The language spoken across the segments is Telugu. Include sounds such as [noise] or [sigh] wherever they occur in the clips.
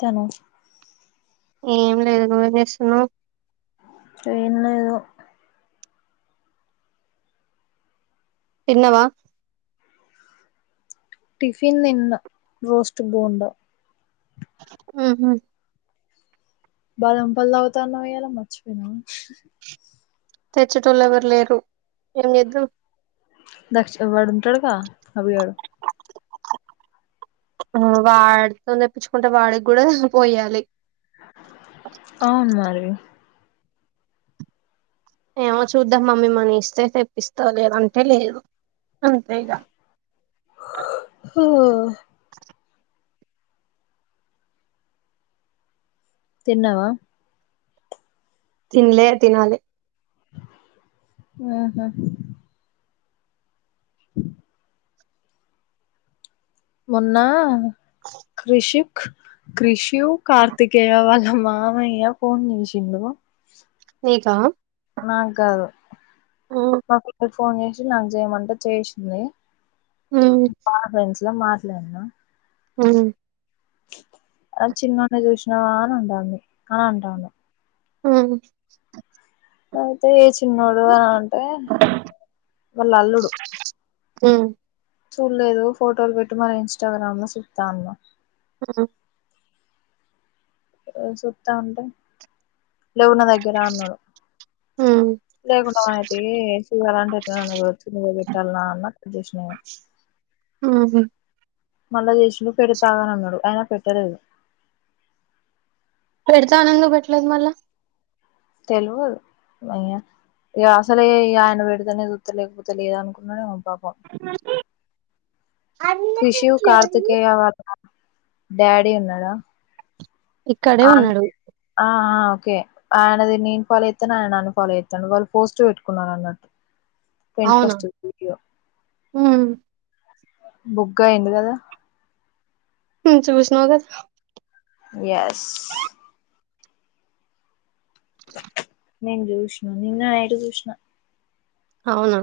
తను ఏం లేదు నువ్వేం చేస్తున్నావ్ ఏం లేదు తిన్నవా టిఫిన్ నిన్న రోస్ట్ బోండ ఉహు బాదం పాలు తాగుతా అన్నవ్ ఇయ్యాల మర్చిపోయినవా తెచ్చేటొళ్ళు ఎవరు లేరు ఏం చేద్దం దక్షి వాడు ఉంటాడుగా అబి గాడు ఆ వాడితో తెప్పించుకుంటే వాడికి కూడా పోయాలి అవును మరి ఏమో చూద్దాం మమ్మీ మనీ ఇస్తే తెప్పిస్తా లేదంటే లేదు అంతే ఇగ ఓ తిన్నావా తిన్లే తినాలి ఆహా హ మొన్నా కృషు క్రిష్యు కార్తికేయ వాళ్ళ మామయ్య ఫోన్ చేసిండు నీకా నాకు కాదు ఫోన్ చేసి నాకు చేయమంటే చేసింది బ పెం ఇట్లా మాట్లాడినా హ్మ్ అ చిన్నన్న చూసినావా అని అంటాంది అని అంటాను హ్మ్ ఐతే ఏజ్ చిన్నోడు అని అంటే వాల్ల అల్లుడు హ్మ్ చూల్లేదు ఫోటోలు పెట్టమను ఇన్స్టాగ్రామ్ లో చూత్త అన్నా ఆ ఆ సూత్త అంటే లేవు నా దగ్గర అన్నాడు లేకుండా మానై తీ [unintelligible] పెట్టాల అన్నట్టు వచ్చేసిన ఇగ ఆహ మళ్ళా చేశలో పెడతాగానన్నాడు అయిన పెట్టలేదు పెడత ఆనంగ పెట్లేదు మళ్ళ తెలవదు ఇగ అసలే ఆయన పెడితేనే చూత్తలేకపోతే లేద అనుకున్నాడే రిషివ్ కార్తికేయ డాడీ ఉన్నాడా ఇక్కడే అ ఉన్నాడు ఆ ఓకే ఆయనది నేను ఫాలో చేస్తాను ఆయన నన్ను ఫాలో చెత్తండు వాళ్ళు పోస్ట్ పెట్టుకున్నారు అన్నట్టు ట్వంటీ అవునా ఫస్ట్ హ్మ్ బుగ్గా ఏంది కదా చూసినవుగా ఎస్ నేను చూష్ణ నిన్న నైట్ చూష్ణ అవునా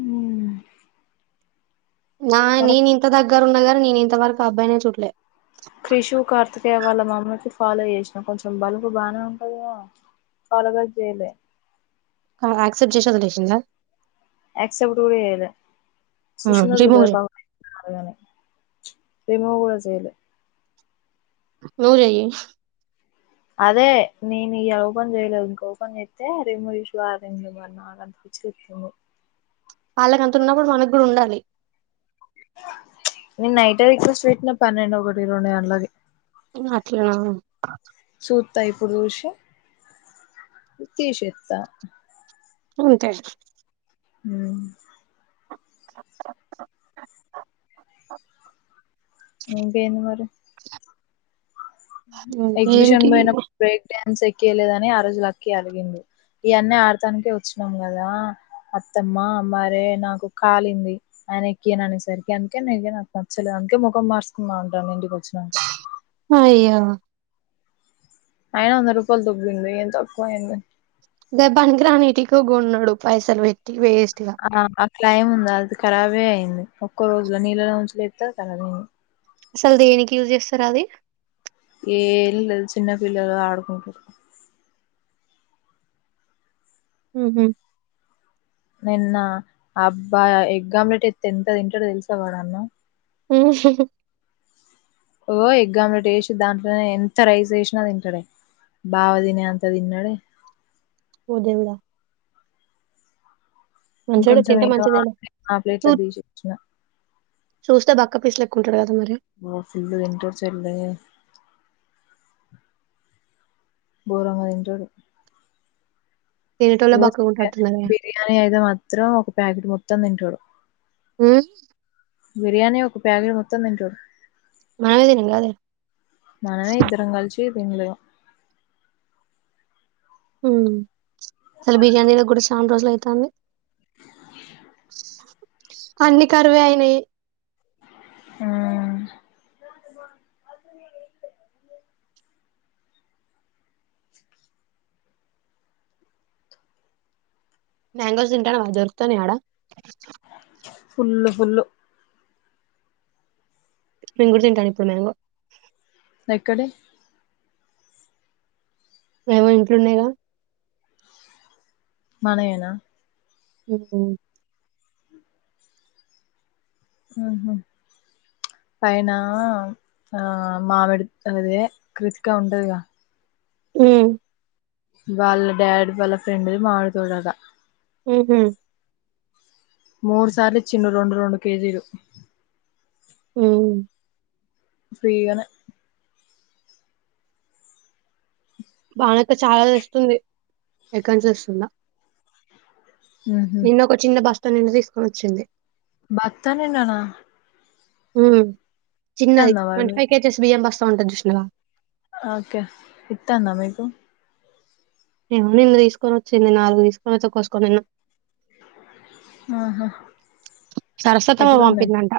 అ నా నేను ఇంత దగ్గర గరున్న గని నేను ఇంత వరకు ఆ అబ్బాయినే చుల్లే ఇగ వాళ్ళ మమ్మీకి ఫాలో చేసిన కొంచెం బలుకు బాగానే ఉంటది కదా ఫాల్లోప్ చేయలే ఆమెకు యాక్సెప్ట్ చేసేది [unintelligible] యాక్సెప్ట్ కూడా చేయలే హ్మ్. చూషిందో రిమూవ్ చూడలేదో చెయ్. పాపం పాడుగాను రిమూవ్ గుడా చేయలే నువ్వు జేయ్ అదే నేను ఇగ ఓపెన్ చేయలేదు ఇంకా ఓపెన్ చేత్తే రిమూవ్ ఇష్యూ యాప్ [unintelligible] వాళ్ళకి అంత ఉన్నప్పుడు మనకి కూడా ఉండాలి నేను నైటే రిక్వెస్ట్ పెట్టిన పన్నెండు ఒకటింటి రెండు గంటలకి అట్లనా సుత్త ఇప్పుడు చూసి తీసేత్త ఉంతే ఊ ఇంకేంది మరి ఎక్జిబిషన్ ఇంకేంటి? బోయినం బ్రేక్ ఫెస్ ఎక్కియ్యలేదని ఆ రోజు లక్కీ అలిగింది ఈ అన్న ఆడతానికే వచ్చినాం కదా అత్తమ్మ మరే నాకు కాలింది ఆయన ఎక్కయను అనేసరికి అందుకే న నాకు నచ్చలేదు అందుకే ముఖం మార్సుకుందా ఉంటాను ఇంటికిచ్చ అయ్య ఆయిన వంద రూపాయలు దొబ్బింది ఏం తక్కువయింది గ పనికిరాని ఇటిక కొన్నడు పైసలు పెట్టి చి వేస్ట్గా ఆ క్లైమ్ ఉందా అది ఖరాబే అయింది ఒక్కో రోజులో నీళ్ళలో [unintelligible] ఖరాబ్ అయింది అసలు దేనికి యూజ్ చేస్తారు అది ఏం లేదు చిన్న పిల్లలు ఆడుకుంటారు ఉహు నిన్న అబ్బాయి ఎగ్ ఆమ్లెట్ ఎత్తే ఎంత తింటడో తెలుసా వాడన్నం ఉహు ఓ ఎగ్ ఆమ్లెట్ వేసి దాంట్లోనే ఎంత రైస్ వేసినా తింటాడే బావ తినే అంత తిన్నాడే ఓ దేవుడా మంచోడే ఇంకొంచెం తింటే ఏమో మంచిదే ఆ ప్లేట్ల సు తీసి ఇచ్చిన చూస్తే బక్క పీస్ లెక్క కుంటడు కదా మరి. నా ఫిల్డు ఇంటర్ చెల్లె గోరంగా తింటడు తినేటోళ్ళే ఇగో చెల్లె బక్కగుంటట్టున్నరుగా. బిర్యానీ అయితే మాత్రం ఒక ప్యాకెట్ మొత్తం తింటా [unintelligible] ఊ బిర్యానీ ఒక ప్యాట్ మొత్తం తింటడు మవిదిిన కాదే ఎ తిన్లేదు అసలు బిర్యానీలో కూడా చాలా రోజులు అయితంది అన్ని కరివే అయినాయి ఆ మ్యాంగోస్ తింటాను వా దొరుకుతనే ఆడ కుుల్ హుల్లు నేను కూడా తింటాను ఇప్పుడు మ్యాంగో ఎక్కడె ఏమో ఇంట్లోనే గ మనవేనా ఓహో హ పైన ఆ మామిడి అదే కృతికా ఉంటదిగా అ వాళ్ళ డాడ్ వాళ్ళ ఫ్రెండ్లు మామిడి తోడగా హహ మూడు సార్లు ఇ చిిన్న రెండు రెండు కేజీలు అ ఫ్రీగానే బానక చాలా ఇస్తుంది ఎక్కన్ంచి వస్తుందా ఉహు నిన్న ఒక చిన్న భాష్ తను నిన్ను తీసుకుొని వచ్చింది బ త్తనిన్నానా హ చిన్నది మరి ట్వంటీ ఫై మీకు కేజ్స్ బియ్యం బస్తా స్తా ఉంటుంది చూషినావా ఓకే ఇత్తాంద మీకు ఏమో నిన్న తీసుకొని వచ్చింది నాలుగు తీసుకొని వచ్చా కోసుకొని నిన్నాం ఆహా సరస్వతమ ఎట్లున్నాయి పంపిందంట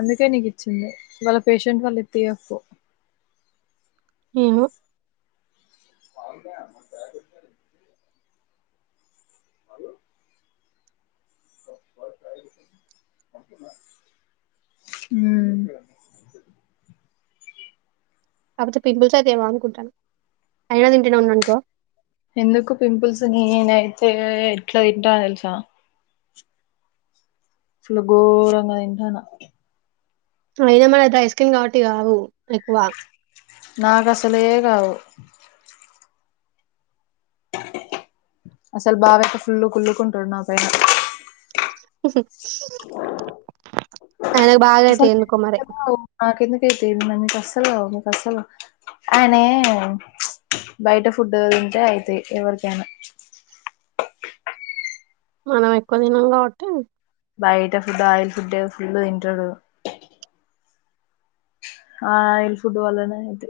అందుకే నీకు ఇచ్చింది వాళ్ళ పేషెంట్ వాళ్ళు ఎత్తి ఒప్పో ఏమో పన్నా తయ హలో హ కాకపోతే పింపుల్స్ అయితే ఏమ అనుకుంటాను అయినా తింటనే ఉన్నానుకో ఎందుకు పింపుల్స్ ని నేనైతే ఎట్లా తింటా తెలుసా అసల్ గోరంగాదింటనా అయినా మన డ ఐస్క్రీమ్ కాబట్టి కావు ఎక్కువ. నాకు అసలే కావు అసలు బావక్క ఫుల్లు కుల్లుకుంటాడు నా పైన హు ఆయనకు బాగా అయితయి ఎందుకో మరి. నాకేందుకు తి తిన్నె మీకు అస్సలు కావు మీకు అస్సలు కా ఆయనె మ్మచ్ బయట ఫుడ్ తింటే అయితయ్ ఎవరికైనా మనం ఎక్కువ దినం కాబట్టి బయట ఫుడ్ ఆయిల్ ఫుడె ఫుల్ వింటాడొడు. ఆయిల్ ఫుడ్ వల్లనే అయితే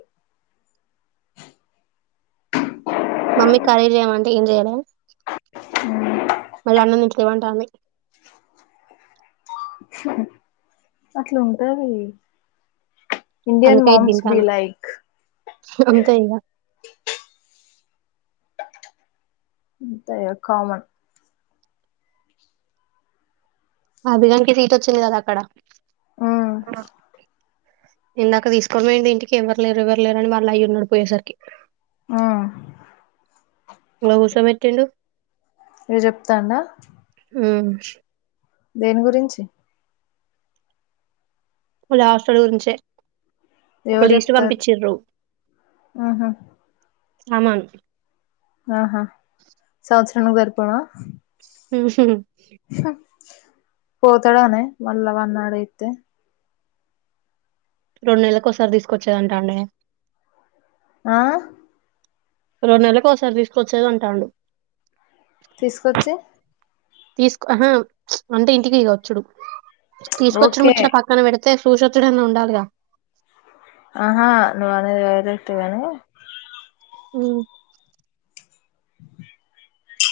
మమ్మీ కర్రీ చేయమంటే ఏం చెయలే మళ్ళీ అన్నం [unintelligible] అంటాంది. అట్ల ఉంటది. ఇండియన్ మామ్స్ బి లైక్ అంతె ఇంగ అంతె కామన్ అభిగానికి సీట్ వచ్చింది కదా అక్కడ ఉమ్ అ ఇందాక తీసుకుపోయింది ఇంటికి ఎవ్వరు లేరు ఎవ్వరు లేరు అని వాళ్ళఅయ్యిన్నాడు పోయేసరికి ఉమ్ ఇగ కూర్చో పెట్టిండు. చెప్తాండా. ఉ దేని గురించి హస్టల్ గురించే ఒక ఎవరు లీస్ట్ చెప్తారు పంపించిండ్రు ఆహా మమన్ ఆహా సంవత్సరం ను ఎరిపోవా హుహు పోతాడనే మళ్ళా వన్నాడైతే రెండు నెల్లకు ఒకసారి తీసుకొచ్చాంట అండి. ఆ రెండు నెల్లకు ఒకసారి తీసుకొచ్చేద అంట అండి. తీసుకొచ్చి తీసుకు ఆహా చ్చ్ అంటే ఇంటికి ఇగ వచ్చుడు. తీసుకొచ్చడ ఓకే ముచ్చిట పక్కన పెడ తె చూసొచ్చుడన్న ఉండాలగ ఆహా నువు అది అదెత్తుగని ఉ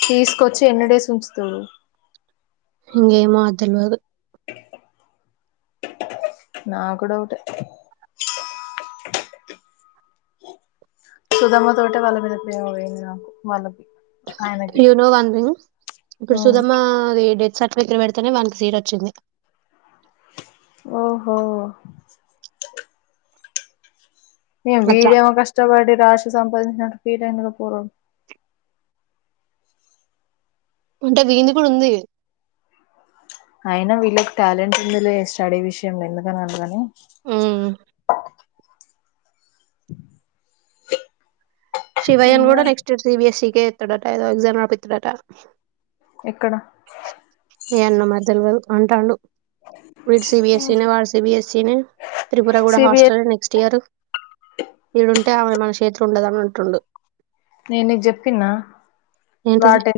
తీసుకొచ్చి ఎన్ని డేస్ ఉంచుతురు. ఇంగ ఏమా తెల్వదు. నాకు డౌటె సుదమ్మ తోటే వాలమీద ప్రేమ పోయింది. నాకు వాల్లకి యూనోవన్ రింగ్ గుర్సదమ్మ అది డెట్ సట్ ర్టిఫికెట్ పెడితేనే వానకి సీటొచ్చింది. ఓహో ఏ అట్లా వీడేవొ కష్టపడి రాస్ సంపాదించినటు ఫీల్ అయినపురొ ఉంటే దీన్ది కూడా ఉంది. అయినా వీళ్ళకి టాలెంట్ ఉందిలే స్టడీ విషయంలో ఎందుకని అనగానె ఉ శివయన్ ఇంగా కూడా నెస్ట్ ఇయర్ సీబీఎస్సి కే ఎత్తాడట దా ఎగ్జామ్ రాపిత్తాడట ఎక్కడ ఏ అన్న మ తెలివదు అంటాడు వీడు సిబిఎస్ఈ నే వాడు సిబిఎస్ఈ నే త్రిపుర కూడా సిబిఎస్ హాస్టల్ నెక్స్ట్ ఇయర్ ఈడుంటే ఆమే మన చేత్ ఉండదన్అన్ ట్టుండు నేను ఇది చెప్పిన్నా ఏంటిది వాటి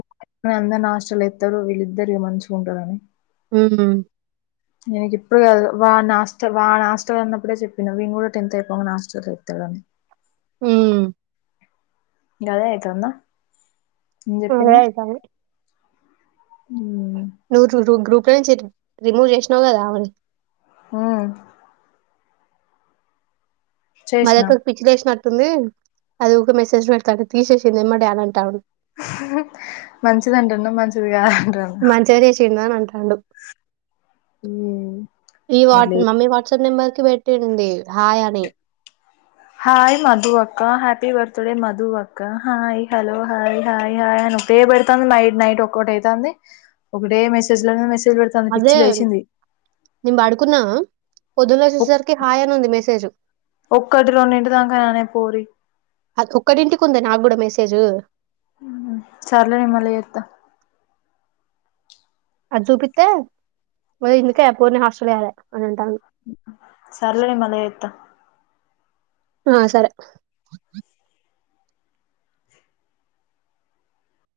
అంద నాష్టలు ఎస్తారు వీల్ ఇద్దరి మంచిగా ఉంటడని ఉమ్ ఎనికి ఇప్పుడు కాదు వా నాస్ త్తర్ వాన్ హాస్టల్ అన్నప్పుడే చెప్పినా వీనీ కూడా టెన్త్ అయిపోమని హస్టల్ ఎతాడని మ్మ్ గదే అయితంద అదే అయితాంది అ నూరు నూరు న్ గ్రూప్ క్కడ నుంచి రిమూవ్ చేసినావు కదా ఆవని హూ చేసిన మదక్క కు పిచ్చలేస్ నట్ ంది అది ఒక మెసేజ్ పెడతా అ తీసేసింది ఏమ్మడే అని అంటా ఉం మంచిదంటున్న మంచ్ తుదిగా మంచిగా చేసిండు అని అంటాడు ఉమ్ ఈ వాట్ మళ్ళీ మమ్మీ వాట్ కొత్త నెంబర్ క పెట్టింది హాయ్ అని హయ్ మధు అక్క హ్యాపీ బర్త్డే మధు అక్క హాయ్ హలో హాయ్ హయ్ హా్ ఒకటే పెడుతోంది మై నైట్ ఒకౌట్ అవుతుంది ఒకటే మెసేజ్ లో మెసేజ్ పెడుతుంది పిచ్చి అదే లేసింది నే పడుకున్న ఒక్క ఒక్కటి రెండిటి దాక గా నే పోరీ అ ఒక్కడింటికి ఉంది నాకు కూడా మెసేజ్ మ్మ్ సర్లే నేను మ్మళ ఎత్త అజూపిత్తే ఓ ఇందుకే ఆ పోరీ నీ హాస్టల్ాల వేయాలే సర్లే నేన్ మళ్ల ఎత్త ఆ సరే